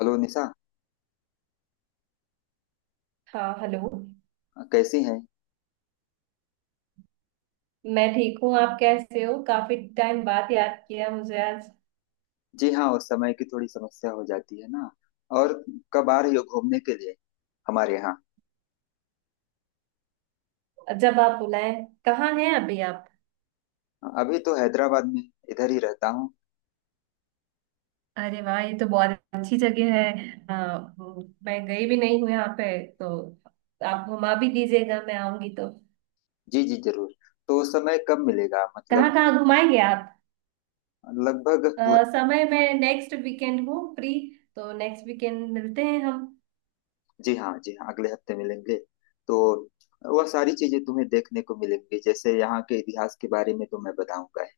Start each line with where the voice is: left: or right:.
left: Hello Nisha,
right: हाँ, hello.
left: कैसी हैं।
right: मैं ठीक हूँ, आप कैसे हो? काफी टाइम बाद याद किया मुझे आज।
left: जी हाँ, उस समय की थोड़ी समस्या हो जाती है ना। और कब आ रही हो घूमने के लिए हमारे यहाँ।
right: जब आप बुलाए। कहाँ हैं अभी आप?
left: अभी तो हैदराबाद में, इधर ही रहता हूँ।
right: अरे वाह, ये तो बहुत अच्छी जगह है। आ, मैं गई भी नहीं हूँ यहाँ पे तो आप घुमा भी दीजिएगा मैं आऊंगी तो।
left: जी जी जरूर। तो उस समय कब मिलेगा
right: कहाँ
left: मतलब।
right: कहाँ घुमाएंगे आप?
left: लगभग पूरा।
right: समय मैं नेक्स्ट वीकेंड हूँ फ्री तो नेक्स्ट वीकेंड मिलते हैं हम।
left: जी हाँ जी हाँ, अगले हफ्ते मिलेंगे। तो वह सारी चीजें तुम्हें देखने को मिलेंगी, जैसे यहाँ के इतिहास के बारे में तो मैं बताऊंगा ही।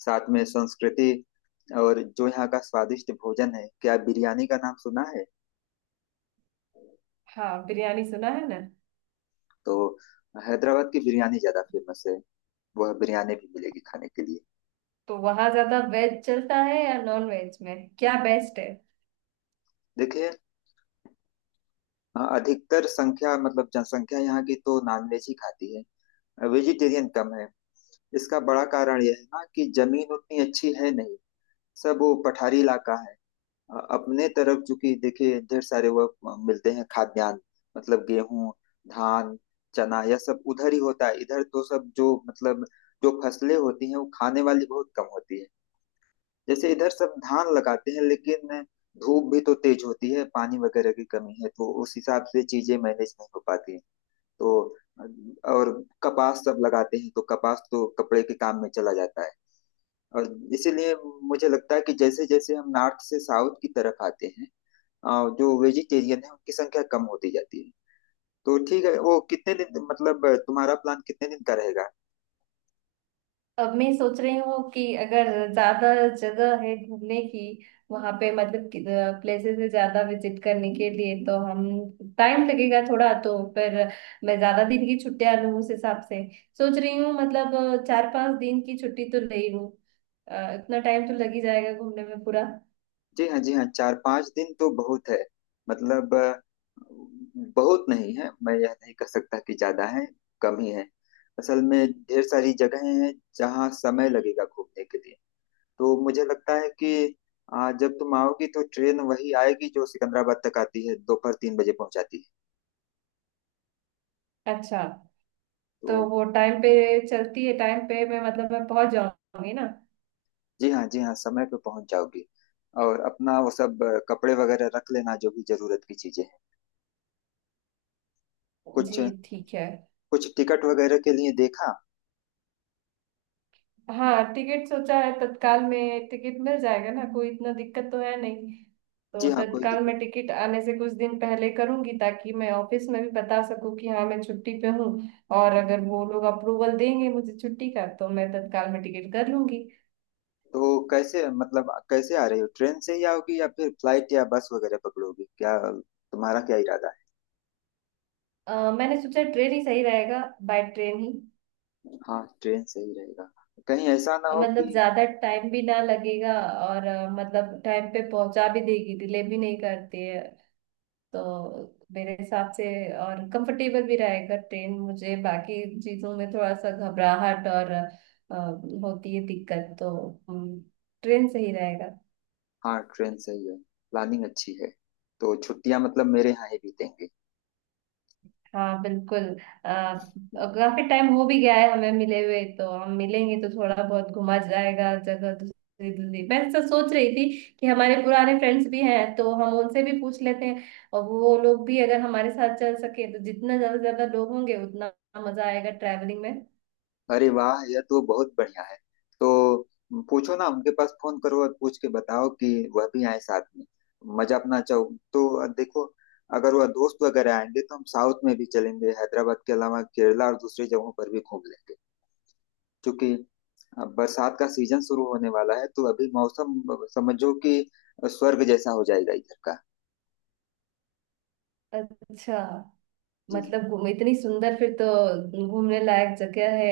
left: साथ में संस्कृति, और जो यहाँ का स्वादिष्ट भोजन है, क्या बिरयानी का नाम सुना है।
right: हाँ, बिरयानी सुना है ना।
left: तो हैदराबाद की बिरयानी ज्यादा फेमस है। वह बिरयानी भी मिलेगी खाने के लिए।
right: तो वहाँ ज्यादा वेज चलता है या नॉन वेज में क्या बेस्ट है?
left: देखिए, हाँ, अधिकतर संख्या मतलब जनसंख्या यहाँ की तो नॉनवेज ही खाती है। वेजिटेरियन कम है। इसका बड़ा कारण यह है ना कि जमीन उतनी अच्छी है नहीं। सब वो पठारी इलाका है। अपने तरफ चूंकि देखिए ढेर सारे वह मिलते हैं खाद्यान्न, मतलब गेहूं, धान, चना, यह सब उधर ही होता है। इधर तो सब जो मतलब जो फसलें होती हैं वो खाने वाली बहुत कम होती है। जैसे इधर सब धान लगाते हैं, लेकिन धूप भी तो तेज होती है, पानी वगैरह की कमी है, तो उस हिसाब से चीजें मैनेज नहीं हो पाती। तो और कपास सब लगाते हैं, तो कपास तो कपड़े के काम में चला जाता है। और इसीलिए मुझे लगता है कि जैसे जैसे हम नॉर्थ से साउथ की तरफ आते हैं, अ, जो वेजिटेरियन है उनकी संख्या कम होती जाती है। तो ठीक है, वो कितने दिन मतलब तुम्हारा प्लान कितने दिन का रहेगा।
right: अब मैं सोच रही हूँ कि अगर ज्यादा जगह है घूमने की वहां पे मतलब प्लेसेस है ज्यादा विजिट करने के लिए तो हम, टाइम लगेगा थोड़ा तो, पर मैं ज्यादा दिन की छुट्टियां लूँ उस हिसाब से सोच रही हूँ, मतलब 4-5 दिन की छुट्टी तो ले लूँ। इतना टाइम तो लग ही जाएगा घूमने में पूरा।
left: जी हाँ जी हाँ, 4 5 दिन तो बहुत है। मतलब बहुत नहीं है, मैं यह नहीं कह सकता कि ज्यादा है, कम ही है असल में। ढेर सारी जगहें हैं जहाँ समय लगेगा घूमने के लिए। तो मुझे लगता है कि जब तुम आओगी तो ट्रेन वही आएगी जो सिकंदराबाद तक आती है, दोपहर 3 बजे पहुंचाती है।
right: अच्छा। तो
left: तो
right: वो टाइम पे चलती है टाइम पे, मैं, मतलब मैं पहुंच जाऊंगी ना?
left: जी हाँ जी हाँ, समय पे पहुंच जाओगी। और अपना वो सब कपड़े वगैरह रख लेना, जो भी जरूरत की चीजें हैं कुछ।
right: जी। ठीक है।
left: कुछ टिकट वगैरह के लिए देखा।
right: हाँ, टिकट सोचा है, तत्काल में टिकट मिल जाएगा ना, कोई इतना दिक्कत तो है नहीं। तो
left: जी हाँ कोई
right: तत्काल
left: दिक्कत।
right: में टिकट आने से कुछ दिन पहले करूंगी ताकि मैं ऑफिस में भी बता सकूं कि हाँ मैं छुट्टी पे हूँ। और अगर वो लोग अप्रूवल देंगे मुझे छुट्टी का तो मैं तत्काल में टिकट कर लूंगी।
left: तो कैसे मतलब कैसे आ रही हो, ट्रेन से ही आओगी या फिर फ्लाइट या बस वगैरह पकड़ोगी क्या, तुम्हारा क्या इरादा
right: मैंने सोचा ट्रेन ही सही रहेगा, बाय ट्रेन ही।
left: है। हाँ ट्रेन से ही रहेगा, कहीं ऐसा ना हो
right: मतलब
left: कि।
right: ज्यादा टाइम भी ना लगेगा और मतलब टाइम पे पहुंचा भी देगी, डिले भी नहीं करती है, तो मेरे हिसाब से और कंफर्टेबल भी रहेगा ट्रेन। मुझे बाकी चीजों में थोड़ा सा घबराहट और होती है दिक्कत, तो हम्म, ट्रेन सही रहेगा।
left: हाँ ट्रेन से ही है, प्लानिंग अच्छी है। तो छुट्टियां मतलब मेरे यहाँ ही बीतेंगे।
right: हाँ बिल्कुल। और काफी टाइम हो भी गया है हमें मिले हुए, तो हम मिलेंगे तो थोड़ा बहुत घुमा जाएगा जगह दूसरी दूसरी। मैं ऐसा सोच रही थी कि हमारे पुराने फ्रेंड्स भी हैं तो हम उनसे भी पूछ लेते हैं। और वो लोग भी अगर हमारे साथ चल सके तो जितना ज्यादा से ज्यादा लोग होंगे उतना मजा आएगा ट्रैवलिंग में।
left: अरे वाह, यह तो बहुत बढ़िया है। तो पूछो ना, उनके पास फोन करो और पूछ के बताओ कि वह भी आए साथ में, मजा अपना चाहो। तो देखो, अगर वह दोस्त वगैरह आएंगे तो हम साउथ में भी चलेंगे, हैदराबाद के अलावा केरला और दूसरी जगहों पर भी घूम लेंगे। चूंकि अब बरसात का सीजन शुरू होने वाला है, तो अभी मौसम समझो कि स्वर्ग जैसा हो जाएगा इधर का।
right: अच्छा,
left: जी जी।
right: मतलब घूम इतनी सुंदर, फिर तो घूमने लायक जगह है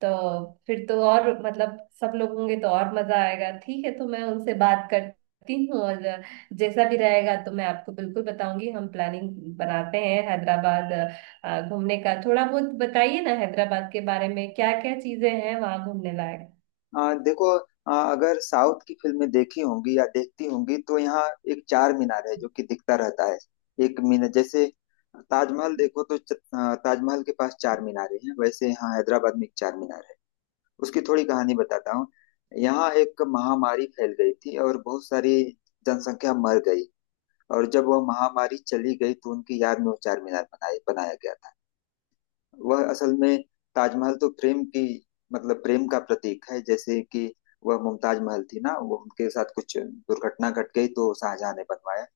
right: तो। फिर तो और मतलब सब लोग होंगे तो और मजा आएगा। ठीक है, तो मैं उनसे बात करती हूँ और जैसा भी रहेगा तो मैं आपको बिल्कुल बताऊंगी, हम प्लानिंग बनाते हैं हैदराबाद घूमने का। थोड़ा बहुत बताइए ना, हैदराबाद के बारे में क्या क्या चीजें हैं वहां घूमने लायक?
left: देखो, अगर साउथ की फिल्में देखी होंगी या देखती होंगी तो यहाँ एक चार मीनार है जो कि दिखता रहता है। एक मीनार जैसे ताजमहल देखो, तो ताजमहल के पास चार मीनारे हैं, वैसे यहाँ हैदराबाद में एक चार मीनार है। उसकी थोड़ी कहानी बताता हूँ। यहाँ एक महामारी फैल गई थी और बहुत सारी जनसंख्या मर गई, और जब वह महामारी चली गई तो उनकी याद में वो चार मीनार बनाए बनाया गया था। वह असल में, ताजमहल तो प्रेम की मतलब प्रेम का प्रतीक है, जैसे कि वह मुमताज महल थी ना, वो उनके साथ कुछ दुर्घटना घट गई तो शाहजहां ने बनवाया।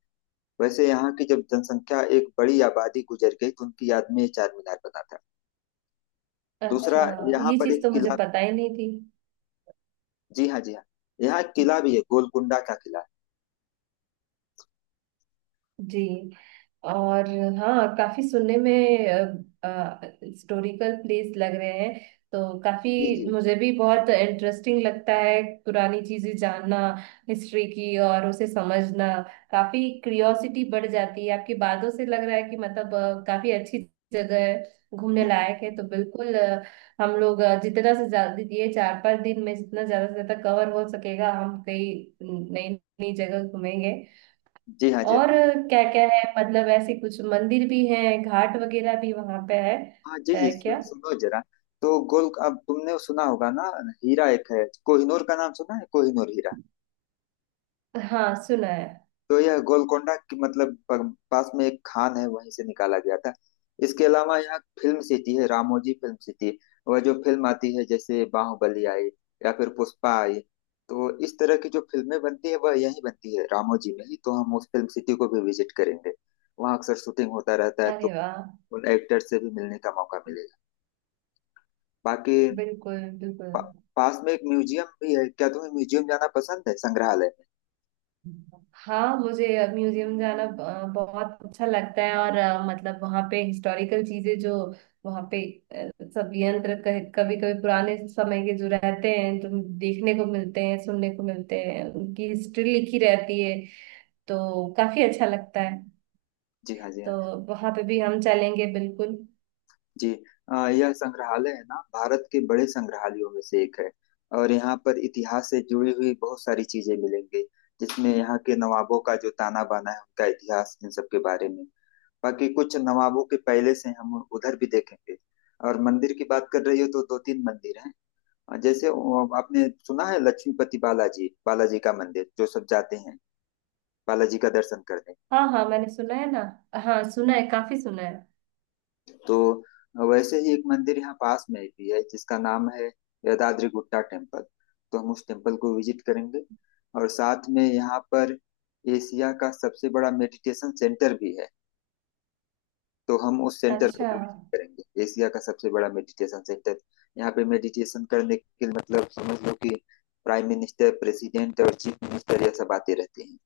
left: वैसे यहाँ की जब जनसंख्या एक बड़ी आबादी गुजर गई तो उनकी याद में ये चार मीनार बना था। दूसरा अच्छा,
right: अच्छा,
left: यहाँ
right: ये
left: पर
right: चीज
left: एक
right: तो मुझे
left: किला,
right: पता ही नहीं थी।
left: जी हाँ जी हाँ, यहाँ एक किला भी है, गोलकुंडा का किला।
right: जी। और हाँ, काफी सुनने में हिस्टोरिकल प्लेस लग रहे हैं तो काफी।
left: जी जी।
right: मुझे भी बहुत इंटरेस्टिंग लगता है पुरानी चीजें जानना, हिस्ट्री की और उसे समझना। काफी क्यूरियोसिटी बढ़ जाती है, आपकी बातों से लग रहा है कि मतलब काफी अच्छी जगह है, घूमने
left: जी
right: लायक है, तो बिल्कुल हम लोग जितना से ज्यादा ये 4-5 दिन में जितना ज्यादा से ज्यादा कवर हो सकेगा, हम कई नई नई जगह घूमेंगे।
left: जी हाँ जी हाँ।
right: और क्या क्या है मतलब, ऐसे कुछ मंदिर भी हैं, घाट वगैरह भी वहां पे है?
left: हाँ जी
right: है
left: जी,
right: क्या?
left: सुनो जरा। तो गोल अब तुमने सुना होगा ना, हीरा एक है कोहिनूर, का नाम सुना है, कोहिनूर हीरा।
right: हाँ, सुना है।
left: तो यह गोलकोंडा की मतलब पास में एक खान है, वहीं से निकाला गया था। इसके अलावा यहाँ फिल्म सिटी है, रामोजी फिल्म सिटी। वह जो फिल्म आती है जैसे बाहुबली आई या फिर पुष्पा आई, तो इस तरह की जो फिल्में बनती है वह यहीं बनती है, रामोजी में ही। तो हम उस फिल्म सिटी को भी विजिट करेंगे। वहाँ अक्सर शूटिंग होता रहता है,
right: अरे
left: तो
right: वाह।
left: उन एक्टर्स से भी मिलने का मौका मिलेगा। बाकी
right: बिल्कुल बिल्कुल।
left: पास में एक म्यूजियम भी है, क्या तुम्हें म्यूजियम जाना पसंद है, संग्रहालय में।
right: हाँ, मुझे म्यूजियम जाना बहुत अच्छा लगता है, और मतलब वहाँ पे हिस्टोरिकल चीजें जो वहाँ पे सब यंत्र कभी कभी पुराने समय के जो रहते हैं, जो देखने को मिलते हैं, सुनने को मिलते हैं, उनकी हिस्ट्री लिखी रहती है, तो काफी अच्छा लगता है।
left: जी हाँ जी
right: तो
left: हाँ।
right: वहाँ पे भी हम चलेंगे बिल्कुल।
left: जी यह संग्रहालय है ना, भारत के बड़े संग्रहालयों में से एक है। और यहाँ पर इतिहास से जुड़ी हुई बहुत सारी चीजें मिलेंगी, जिसमें यहाँ के नवाबों का जो ताना बाना है, उनका इतिहास, इन सब के बारे में। बाकी कुछ नवाबों के पहले से हम उधर भी देखेंगे। और मंदिर की बात कर रही हो तो दो तीन मंदिर हैं। जैसे आपने सुना है लक्ष्मीपति बालाजी बालाजी का मंदिर, जो सब जाते हैं बालाजी का दर्शन करने।
right: हाँ हाँ, मैंने सुना है ना, हाँ सुना है, काफी सुना है।
left: तो वैसे ही एक मंदिर यहाँ पास में भी है जिसका नाम है यदाद्री गुट्टा टेम्पल। तो हम उस टेम्पल को विजिट करेंगे। और साथ में यहाँ पर एशिया का सबसे बड़ा मेडिटेशन सेंटर भी है, तो हम उस सेंटर को
right: अच्छा,
left: भी विजिट करेंगे, एशिया का सबसे बड़ा मेडिटेशन सेंटर। यहाँ पे मेडिटेशन करने के लिए मतलब समझ लो कि प्राइम मिनिस्टर, प्रेसिडेंट और चीफ मिनिस्टर, यह सब आते रहते हैं।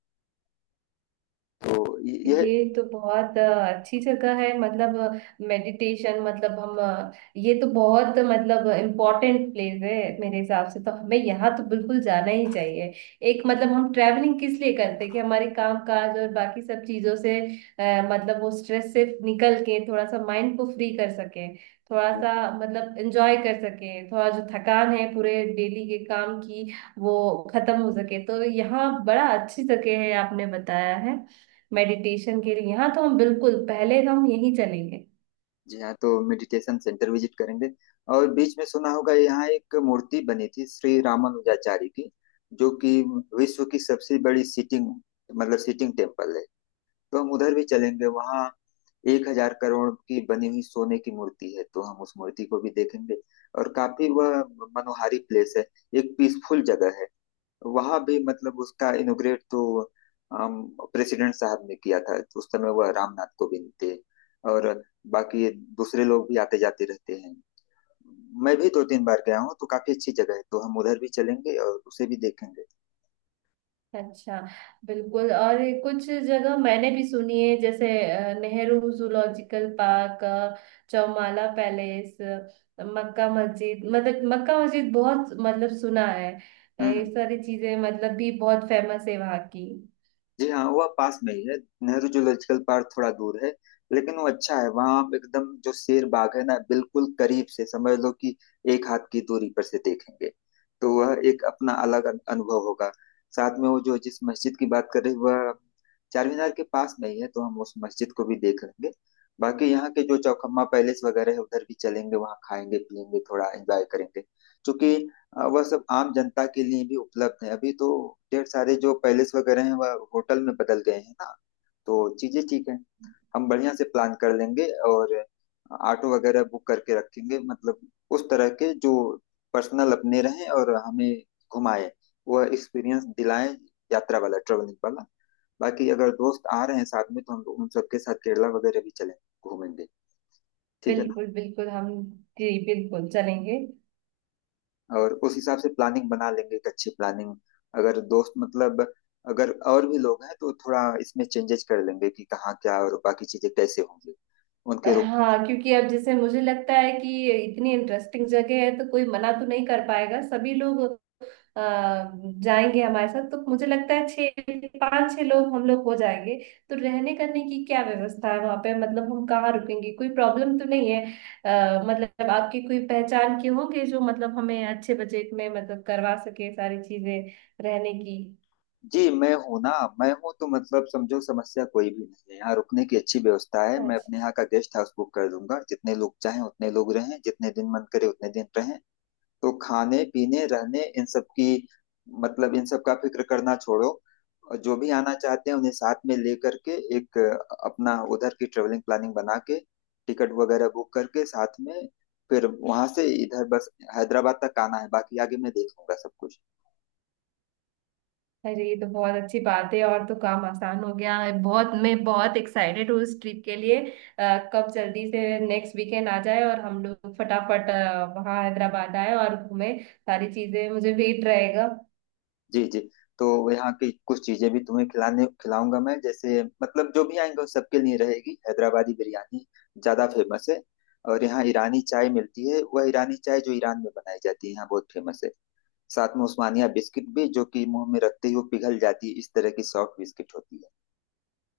left: तो यह,
right: ये तो बहुत अच्छी जगह है मतलब। मेडिटेशन, मतलब हम ये तो बहुत मतलब इम्पोर्टेंट प्लेस है, मेरे हिसाब से तो हमें यहाँ तो बिल्कुल जाना ही चाहिए। एक मतलब, हम ट्रैवलिंग किस लिए करते हैं कि हमारे काम काज और बाकी सब चीजों से मतलब वो स्ट्रेस से निकल के थोड़ा सा माइंड को फ्री कर सके, थोड़ा सा मतलब एंजॉय कर सके, थोड़ा जो थकान है पूरे डेली के काम की वो खत्म हो सके। तो यहाँ बड़ा अच्छी जगह है आपने बताया है मेडिटेशन के लिए, हाँ तो हम बिल्कुल पहले हम यहीं चलेंगे।
left: जी हाँ तो मेडिटेशन सेंटर विजिट करेंगे। और बीच में सुना होगा, यहाँ एक मूर्ति बनी थी श्री रामानुजाचार्य की, जो कि विश्व की सबसे बड़ी सिटिंग मतलब सिटिंग टेम्पल है। तो हम उधर भी चलेंगे। वहाँ 1000 करोड़ की बनी हुई सोने की मूर्ति है, तो हम उस मूर्ति को भी देखेंगे। और काफी वह मनोहारी प्लेस है, एक पीसफुल जगह है। वहां भी मतलब उसका इनोग्रेट तो प्रेसिडेंट साहब ने किया था, तो उस समय वह रामनाथ कोविंद थे। और बाकी दूसरे लोग भी आते जाते रहते हैं। मैं भी दो तीन बार गया हूँ, तो काफी अच्छी जगह है, तो हम उधर भी चलेंगे और उसे भी देखेंगे।
right: अच्छा, बिल्कुल। और ये कुछ जगह मैंने भी सुनी है, जैसे Nehru zoological park, Chowmahalla palace, मक्का मस्जिद, मतलब मक्का मस्जिद बहुत मतलब सुना है। ये
left: हम्म,
right: सारी चीजें मतलब भी बहुत फेमस है वहाँ की।
left: जी हाँ वह पास में ही है। नेहरू जूलॉजिकल पार्क थोड़ा दूर है, लेकिन वो अच्छा है। वहाँ आप एकदम जो शेर बाग है ना, बिल्कुल करीब से, समझ लो कि एक हाथ की दूरी पर से देखेंगे। तो वह एक अपना अलग अनुभव होगा। साथ में वो जो जिस मस्जिद की बात कर रहे हैं, वह चार मीनार के पास में ही है, तो हम उस मस्जिद को भी देख लेंगे। बाकी यहाँ के जो चौखम्मा पैलेस वगैरह है, उधर भी चलेंगे, वहाँ खाएंगे पियेंगे थोड़ा एंजॉय करेंगे, क्योंकि वह सब आम जनता के लिए भी उपलब्ध है। अभी तो ढेर सारे जो पैलेस वगैरह हैं वह होटल में बदल गए हैं ना। तो चीजें ठीक है, हम बढ़िया से प्लान कर लेंगे, और ऑटो वगैरह बुक करके रखेंगे, मतलब उस तरह के जो पर्सनल अपने रहें और हमें घुमाए, वह एक्सपीरियंस दिलाएं, यात्रा वाला, ट्रेवलिंग वाला। बाकी अगर दोस्त आ रहे हैं साथ में तो हम उन सबके साथ केरला वगैरह भी चलें, घूमेंगे, ठीक है ना?
right: बिल्कुल बिल्कुल, हम, जी बिल्कुल चलेंगे।
left: और उस हिसाब से प्लानिंग बना लेंगे, एक अच्छी प्लानिंग। अगर दोस्त मतलब अगर और भी लोग हैं तो थोड़ा इसमें चेंजेस कर लेंगे कि कहाँ क्या और बाकी चीजें कैसे होंगी, उनके रुक।
right: हाँ, क्योंकि अब जैसे मुझे लगता है कि इतनी इंटरेस्टिंग जगह है तो कोई मना तो नहीं कर पाएगा, सभी लोग अ, जाएंगे हमारे साथ, तो मुझे लगता है छः, पाँच छह लोग हम लोग हो जाएंगे। तो रहने करने की क्या व्यवस्था है वहाँ पे, मतलब हम कहाँ रुकेंगे, कोई प्रॉब्लम तो नहीं है? मतलब आपकी कोई पहचान के होंगे जो मतलब हमें अच्छे बजट में मतलब करवा सके सारी चीजें रहने की।
left: जी मैं हूँ ना, मैं हूँ तो मतलब समझो समस्या कोई भी नहीं है, यहाँ रुकने की अच्छी व्यवस्था है। मैं
right: अच्छा।
left: अपने यहाँ का गेस्ट हाउस बुक कर दूंगा, जितने लोग चाहें उतने लोग रहें, जितने दिन मन करे उतने दिन रहें। तो खाने पीने रहने इन सब की मतलब इन सब का फिक्र करना छोड़ो। और जो भी आना चाहते हैं उन्हें साथ में लेकर के एक अपना उधर की ट्रेवलिंग प्लानिंग बना के, टिकट वगैरह बुक करके साथ में, फिर वहां से इधर बस हैदराबाद तक आना है, बाकी आगे मैं देख लूंगा सब कुछ।
right: अरे, ये तो बहुत अच्छी बात है और तो काम आसान हो गया है बहुत, मैं बहुत एक्साइटेड हूँ इस ट्रिप के लिए। कब जल्दी से नेक्स्ट वीकेंड आ जाए और हम लोग फटाफट वहाँ हैदराबाद आए और घूमे सारी चीजें, मुझे वेट रहेगा।
left: जी जी। तो यहाँ की कुछ चीजें भी तुम्हें खिलाने खिलाऊंगा मैं, जैसे मतलब जो भी आएंगे उन सबके लिए रहेगी हैदराबादी बिरयानी, ज्यादा फेमस है। और यहाँ ईरानी चाय मिलती है, वह ईरानी चाय जो ईरान में बनाई जाती है, यहाँ बहुत फेमस है। साथ में उस्मानिया बिस्किट भी, जो कि मुंह में रखते ही वो पिघल जाती है, इस तरह की सॉफ्ट बिस्किट होती है।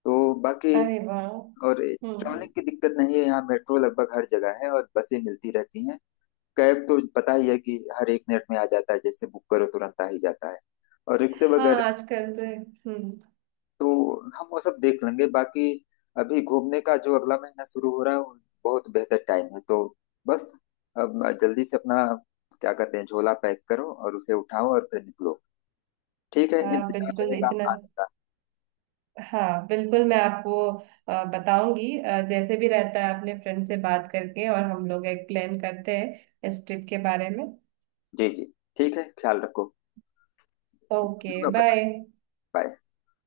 left: तो बाकी,
right: अरे वाह।
left: और
right: हम्म।
left: ट्रैवलिंग की दिक्कत नहीं है यहाँ, मेट्रो लगभग हर जगह है और बसें मिलती रहती हैं। कैब तो पता ही है कि हर एक मिनट में आ जाता है, जैसे बुक करो तुरंत आ ही जाता है। और रिक्शे
right: हाँ,
left: वगैरह,
right: आजकल तो। हम्म।
left: तो हम वो सब देख लेंगे। बाकी अभी घूमने का जो अगला महीना शुरू हो रहा है वो बहुत बेहतर टाइम है। तो बस, अब जल्दी से अपना क्या कहते हैं झोला पैक करो और उसे उठाओ और फिर निकलो। ठीक है,
right: हाँ,
left: इंतजार
right: बिल्कुल
left: रहेगा
right: इतना,
left: आने का।
right: हाँ बिल्कुल, मैं आपको बताऊंगी जैसे भी रहता है, अपने फ्रेंड से बात करके, और हम लोग एक प्लान करते हैं इस ट्रिप के बारे में।
left: जी जी, ठीक है, ख्याल रखो।
right: ओके,
left: होगा बता,
right: बाय।
left: बाय।